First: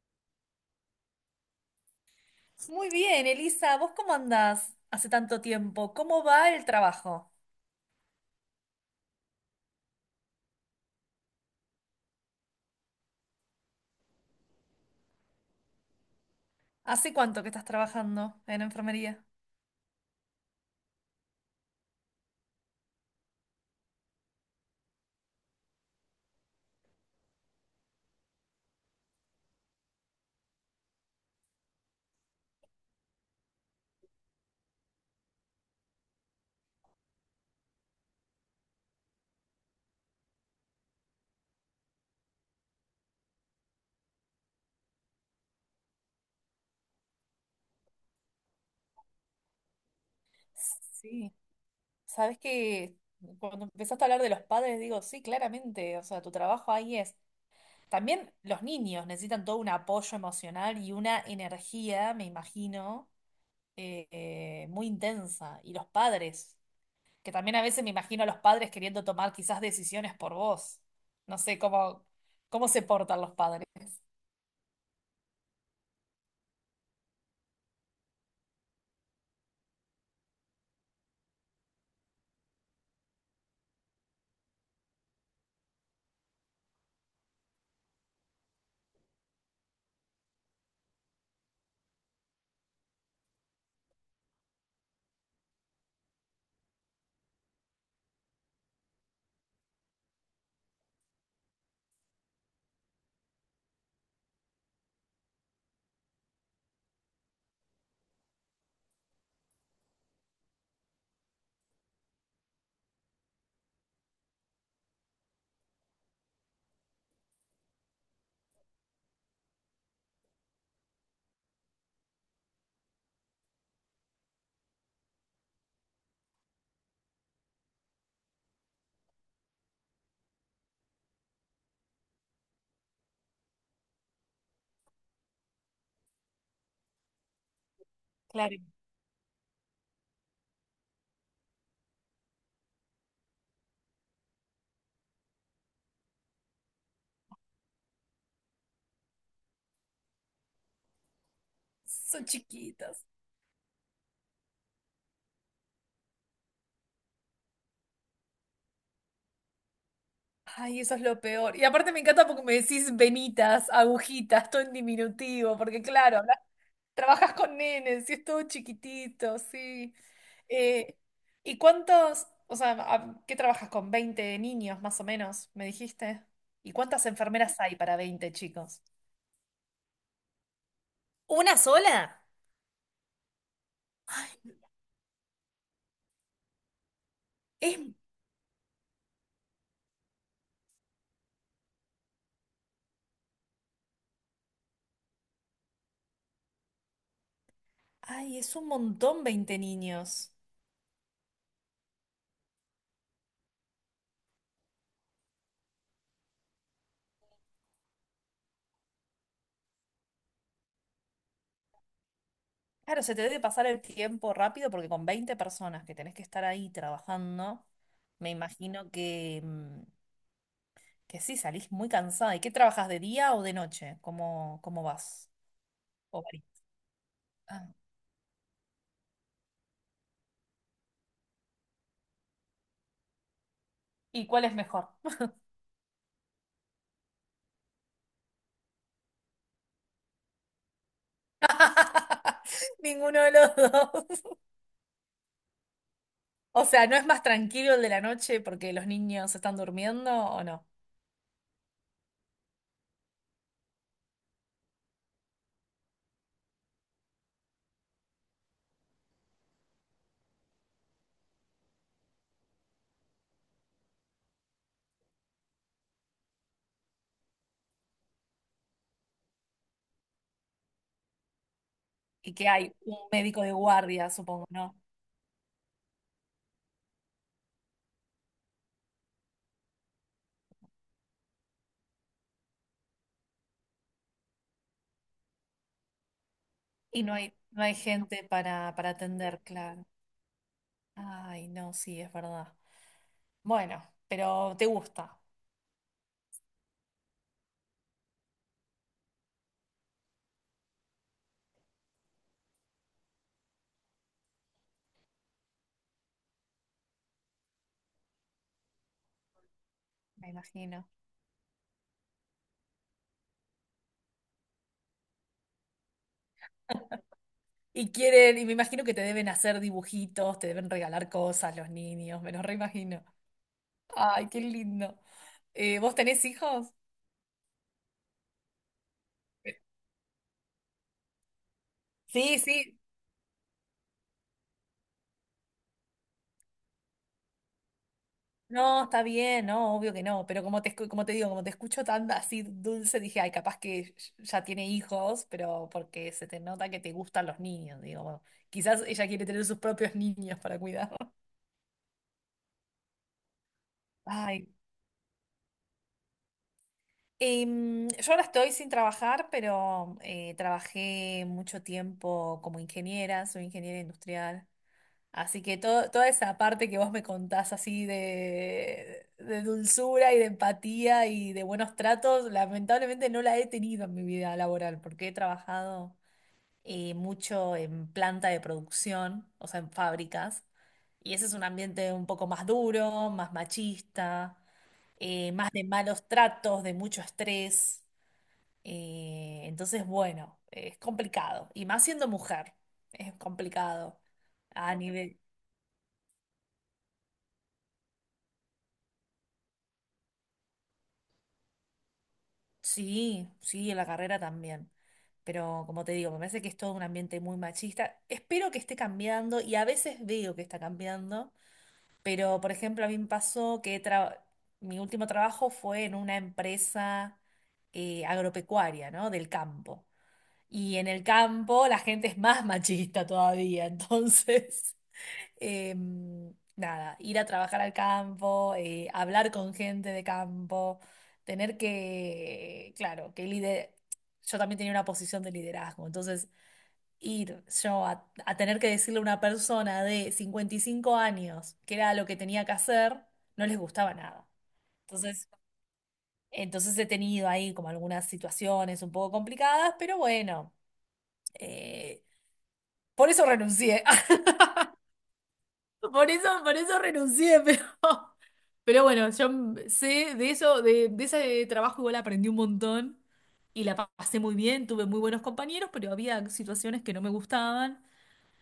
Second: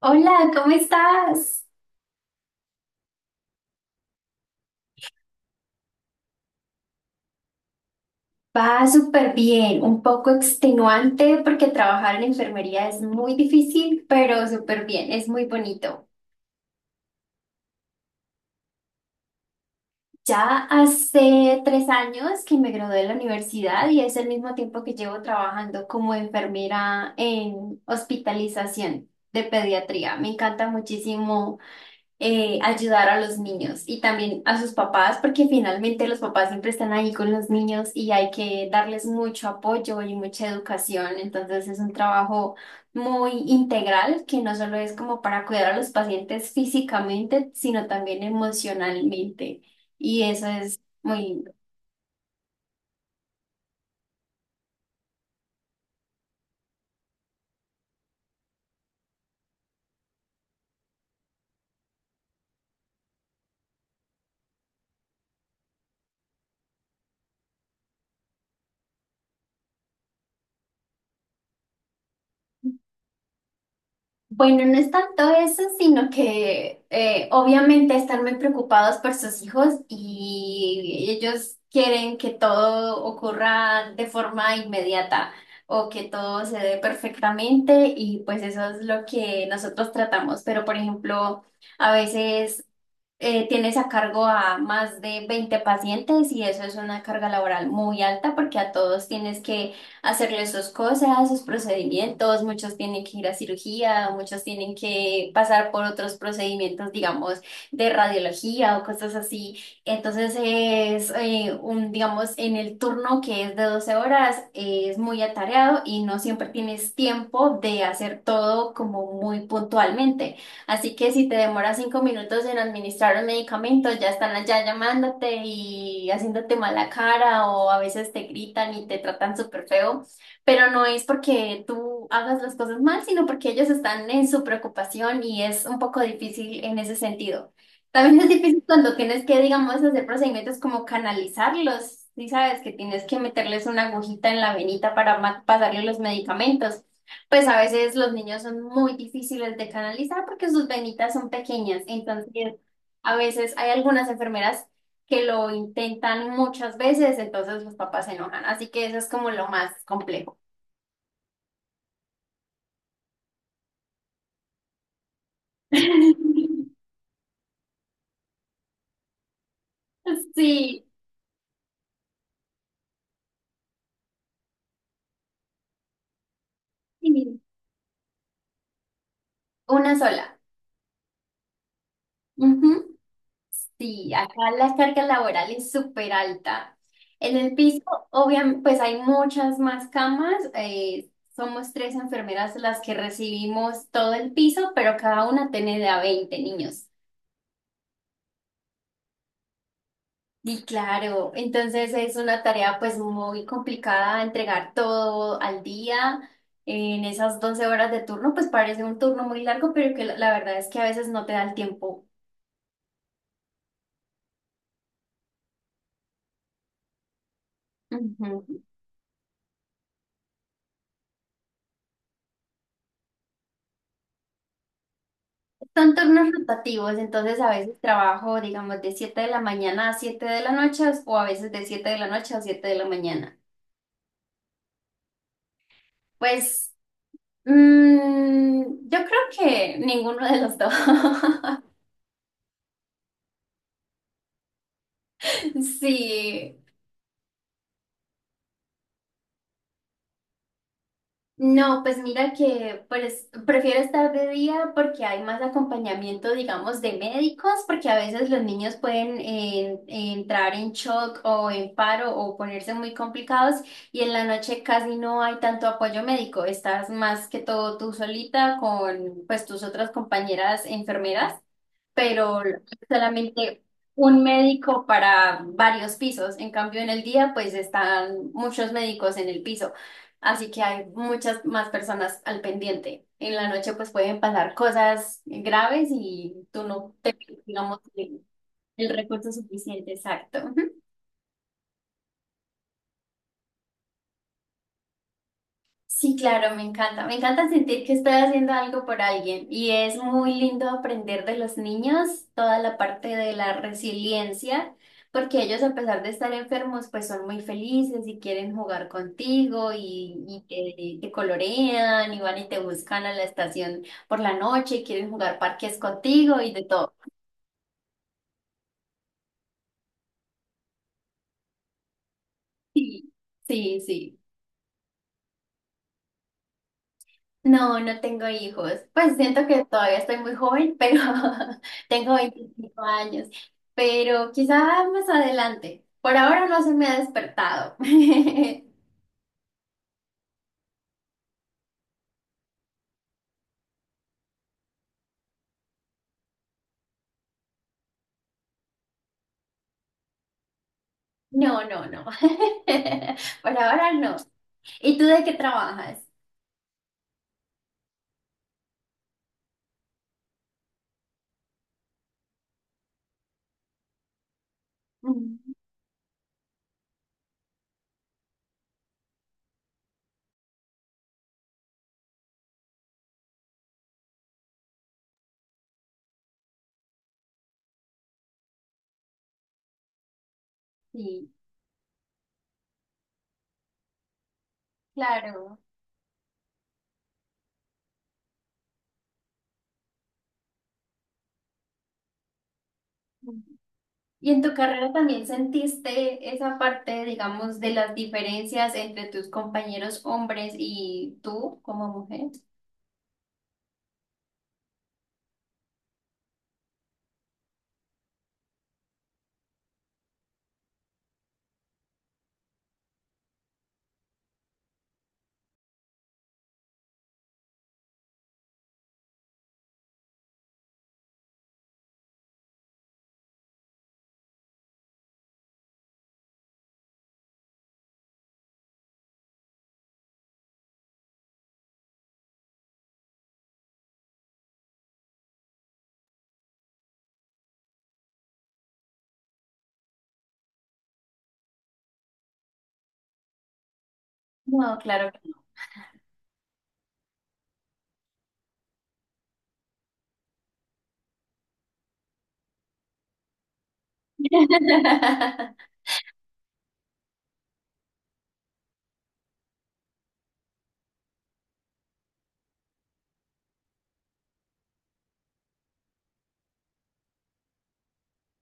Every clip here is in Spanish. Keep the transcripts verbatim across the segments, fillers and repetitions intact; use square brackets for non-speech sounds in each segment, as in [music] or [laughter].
Hola, ¿cómo estás? Muy bien, Elisa, ¿vos cómo andás hace tanto tiempo? ¿Cómo va el trabajo? Va súper bien, un poco extenuante porque trabajar en enfermería es muy difícil, pero súper bien, es muy bonito. ¿Hace cuánto que estás trabajando en enfermería? Ya hace tres años que me gradué de la universidad y es el mismo tiempo que llevo trabajando como enfermera en hospitalización de pediatría. Me encanta muchísimo eh, ayudar a los niños y también a sus papás, porque finalmente los papás siempre están ahí con los niños y hay que darles mucho apoyo y mucha educación. Entonces es un trabajo muy integral que no solo es como para cuidar a los pacientes físicamente, sino también emocionalmente. Y eso es Sí, muy, sabes que cuando empezaste a hablar de los padres, digo, sí, claramente, o sea, tu trabajo ahí es. También los niños necesitan todo un apoyo emocional y una energía, me imagino, eh, eh, muy intensa. Y los padres, que también a veces me imagino a los padres queriendo tomar quizás decisiones por vos. No sé cómo, cómo se portan los padres. Bueno, no es tanto eso, sino que eh, obviamente están muy preocupados por sus hijos y ellos quieren que todo ocurra de forma inmediata o que todo se dé perfectamente y pues eso es lo que nosotros tratamos. Pero por ejemplo, a veces eh, tienes a cargo a más de veinte pacientes y eso es una carga laboral muy alta porque a todos tienes que hacerles sus cosas, sus procedimientos, muchos tienen que ir a cirugía, muchos tienen que pasar por otros procedimientos, digamos, de radiología o cosas así. Entonces es eh, un, digamos, en el turno que es de doce horas, eh, es muy atareado y no siempre tienes tiempo de hacer todo como muy puntualmente. Así que si te demoras cinco minutos en administrar un medicamento, ya están allá llamándote y haciéndote mala cara o a veces te gritan y te tratan súper feo, pero no es porque tú hagas las cosas mal, sino porque ellos están en su preocupación y es un poco difícil en ese sentido. También es Claro. difícil cuando tienes que, digamos, hacer procedimientos como canalizarlos, si sabes que tienes que meterles una agujita en la venita para ma- pasarle los medicamentos. Pues a veces los niños son muy difíciles de canalizar porque sus venitas son pequeñas. Son Entonces, chiquitas. a veces hay algunas enfermeras que lo intentan muchas veces, entonces los papás se enojan. Así que eso es como lo más complejo. Ay, eso es lo peor. Y aparte me encanta porque me decís venitas, agujitas, todo en diminutivo, porque claro, hablas- [laughs] trabajas con nenes y es todo chiquitito, sí. Sí, Eh, ¿Y cuántos, o sea, a- qué trabajas con veinte niños más o menos, me dijiste? ¿Y cuántas sí, enfermeras hay para veinte chicos? una sola. ¿Una sola? Ujú. Sí, acá Ay, la carga laboral es súper alta. En el es, piso, obviamente, pues hay muchas más camas. Eh, somos tres enfermeras las que recibimos todo el piso, pero cada una tiene de a veinte niños. ay, es un montón veinte niños. Y claro, entonces es una tarea pues muy complicada entregar todo al día. En esas doce horas de turno, pues parece un turno muy largo, pero que la la verdad es que a veces no te da el tiempo. Claro, se te debe pasar el tiempo rápido porque con veinte personas que tenés que estar ahí trabajando, me Ujú. imagino que, mm, que sí, salís muy cansada. ¿Y qué trabajas de día o de noche? ¿Cómo, cómo vas? Son ¿O turnos varía? rotativos, entonces a Ah, veces trabajo, digamos, de siete de la mañana a siete de la noche o a veces de siete de la noche a siete de la mañana. ¿y cuál es mejor? Pues mm, yo creo que ninguno de los dos. [laughs] [laughs] Ninguno de los dos. [laughs] Sí, O sea, ¿no es más tranquilo el de la noche porque los niños están durmiendo o no? no, pues mira que pues, prefiero estar de día porque hay más acompañamiento, digamos, de médicos, porque a veces los niños pueden eh, entrar en shock o en paro o ponerse muy complicados y en la noche casi no hay tanto apoyo médico. Estás más que todo tú solita con pues tus otras compañeras enfermeras, ¿Y pero que hay un médico de solamente guardia, un supongo, ¿no? médico para varios pisos. En cambio, en el día, pues están muchos médicos en el piso, así que hay muchas más personas al pendiente. En la noche, pues pueden pasar cosas graves y tú no Y no te, hay, no hay digamos, el gente para, para el recurso atender, claro. suficiente, exacto. Ay, no, sí, es verdad. Bueno, pero te gusta. Sí, claro, me encanta. Me encanta sentir que estoy haciendo algo por alguien y es muy lindo aprender de los niños toda la parte de la resiliencia, porque ellos a pesar de estar enfermos, pues son muy felices y quieren jugar contigo y, Me imagino. y te, te colorean y van y te buscan a la estación por la noche y quieren jugar parques contigo y de todo. Y quieren, y me imagino que te deben hacer dibujitos, te deben regalar cosas los niños, me los reimagino. Sí, sí, sí. Ay, qué lindo. Eh, ¿vos tenés hijos? No, no tengo hijos. Pues siento que todavía estoy muy joven, pero [laughs] tengo Sí, sí. veinticinco años. Pero quizá más adelante. Por ahora no se me ha despertado. [laughs] No, está bien, no, obvio que no, pero como te, escu- como te digo, como te escucho tan así dulce, dije, ay, capaz que ya tiene hijos, pero porque se te nota que te gustan los niños, digo, bueno, quizás ella quiere tener sus propios niños para cuidar. No, no, no. [laughs] Por ahora [laughs] no. Ay. ¿Y tú de qué trabajas? Em, yo ahora estoy sin trabajar, pero eh, trabajé mucho tiempo como ingeniera, soy ingeniera industrial, así Mm. que todo, toda esa parte que vos me contás así de, de dulzura y de empatía y de buenos tratos, lamentablemente no la he tenido en mi vida laboral, porque he trabajado eh, mucho en planta de producción, o sea, en fábricas, y ese Sí, es un ambiente un poco más duro, más machista, eh, más claro. de malos tratos, de mucho estrés. Eh, entonces, bueno, es complicado. Y más siendo mujer, es Mm. complicado. ¿Y en tu A carrera nivel, también sentiste esa parte, digamos, de las diferencias entre tus compañeros hombres y tú como mujer? sí, sí, en la carrera también. Pero como te digo, me parece que es todo un ambiente muy machista. Espero que esté cambiando y a veces veo que está cambiando. Pero, por ejemplo, a mí me pasó que tra- mi último trabajo fue en una empresa eh, agropecuaria, ¿no? Del campo. Y en el campo la gente es más machista todavía. [laughs] Entonces... Em, nada, ir a trabajar al campo, eh, hablar con gente de campo, tener que, claro, que lider... yo también tenía una posición de liderazgo, entonces ir yo a, a tener que decirle a una persona de cincuenta y cinco años que era lo que tenía que hacer, no les gustaba nada. No, claro que Entonces, no. entonces he tenido ahí como algunas situaciones un poco complicadas, pero bueno, eh, por eso renuncié. [laughs] [laughs] Por eso, por eso renuncié, pero, [laughs] pero bueno, yo sé de eso, de, de ese trabajo igual aprendí un montón y la pa- pasé muy bien, tuve muy buenos compañeros, pero había situaciones que no me gustaban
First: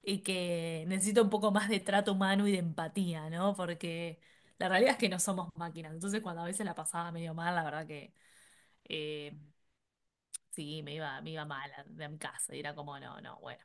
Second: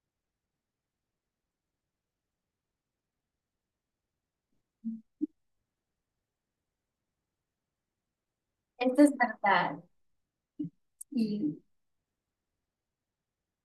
y que necesito un poco más de trato humano y de empatía, ¿no? Porque la realidad es que no somos máquinas, entonces cuando a veces la pasaba medio mal, la verdad que Esto es eh, verdad, sí, me iba, me iba sí. mal a, a mi casa y era como, no, no, bueno.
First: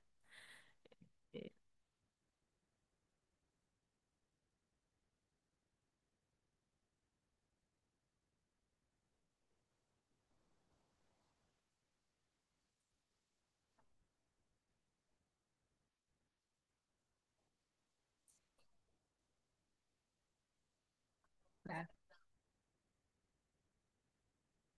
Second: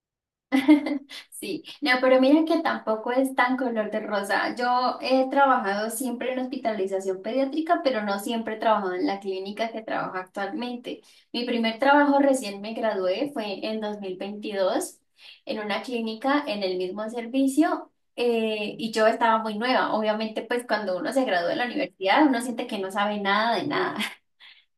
[laughs] eh, Sí, no, pero mira que tampoco es tan color de rosa. Yo he trabajado siempre en hospitalización pediátrica, pero no siempre he trabajado en la clínica que trabajo actualmente. Mi primer trabajo recién me gradué fue en dos mil veintidós, en una clínica en el mismo servicio eh, y yo estaba muy nueva. Obviamente, pues cuando uno se gradúa de la universidad, uno siente que no sabe nada de nada. [laughs]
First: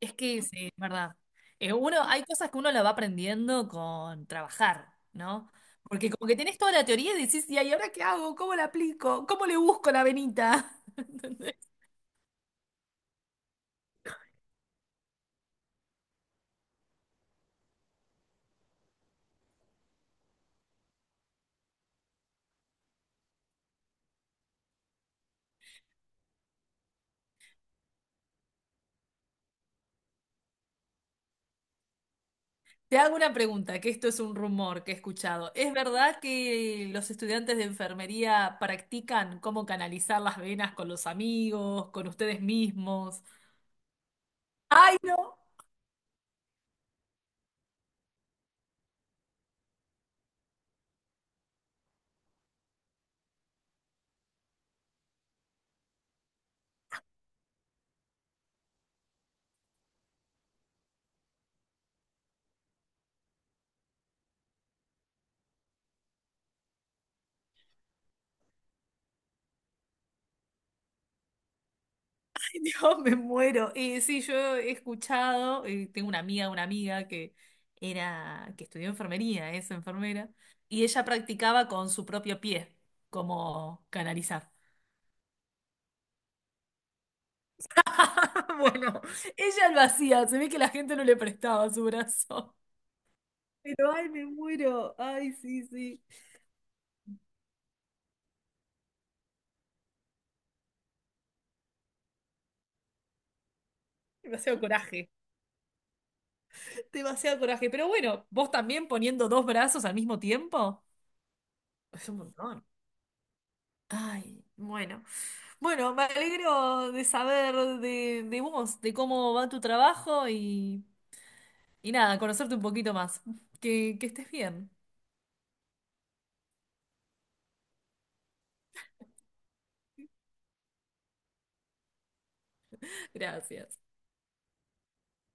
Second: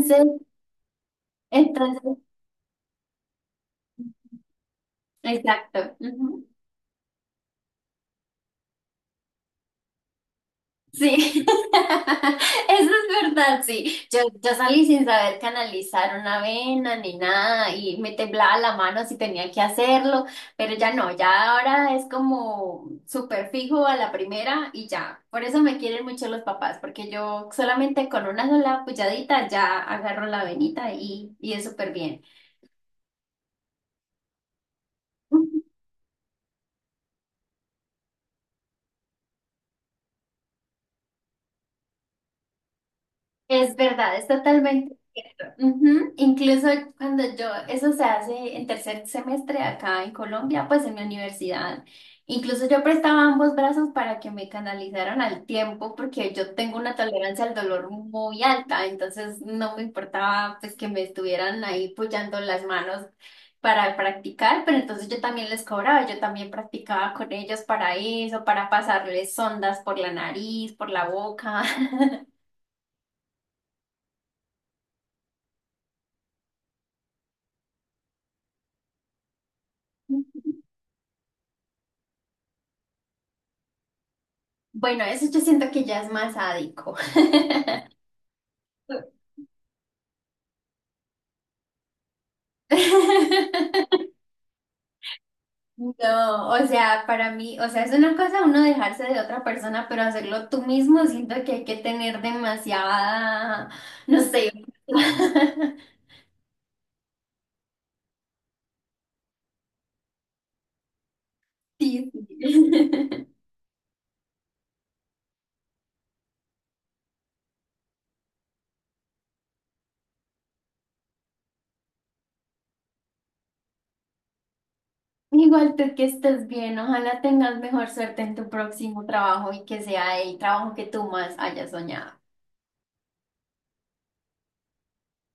Es que sí, es verdad. Eh, uno, entonces, hay cosas que uno la va aprendiendo con trabajar, ¿no? exacto. Porque como que Ujú. tenés toda la teoría y decís, "Ya, ¿y ahí ahora qué hago? ¿Cómo la aplico? ¿Cómo le busco la venita? [laughs] Sí, [laughs] ¿Entendés? eso es verdad, sí. Yo, yo salí sin saber canalizar una vena ni nada y me temblaba la mano si tenía que hacerlo, pero ya no, ya ahora es como súper fijo a la primera y ya. Por eso me quieren mucho los papás, porque yo solamente con una sola puyadita ya agarro la venita y, y es súper bien. Te hago una pregunta, que esto es un rumor que he escuchado. ¿Es verdad que los estudiantes de enfermería practican cómo canalizar las venas con los amigos, con ustedes mismos? Es verdad, es totalmente ¡Ay, no! cierto. Ujú, incluso cuando yo, eso se hace en tercer semestre acá en Colombia, pues en mi universidad, incluso yo prestaba ambos brazos para que me canalizaran al tiempo, porque yo tengo una tolerancia al dolor muy alta, entonces no me importaba pues que me estuvieran ahí apoyando las manos para practicar, pero entonces yo también les cobraba, yo también practicaba con ellos para eso, para pasarles sondas por la nariz, por la boca. [laughs] Dios, me muero. Eh, sí, yo he escuchado, eh, tengo una amiga, una amiga que era, que estudió enfermería, es [laughs] enfermera, y ella practicaba con su propio pie, como canalizar. Bueno, eso yo siento que ya es más sádico. [laughs] Bueno, ella lo hacía, se ve que la gente no le prestaba su brazo. [laughs] Pero [laughs] ay, me muero. Ay, sí, sí. No, o sea, para mí, o sea, es una cosa uno dejarse de otra persona, pero hacerlo tú mismo, siento que hay que tener demasiada, no sé. Demasiado coraje. [laughs] Demasiado coraje. Pero bueno, vos también poniendo dos brazos al mismo tiempo. Es Sí, un sí. montón. [laughs] Ay, bueno. Bueno, me alegro de saber de, de vos, de cómo va tu trabajo y, y nada, conocerte un poquito más. Que, que estés bien. Igual tú que estés bien, ojalá tengas mejor suerte en tu próximo trabajo y que sea el trabajo que tú más hayas soñado. [laughs] Gracias.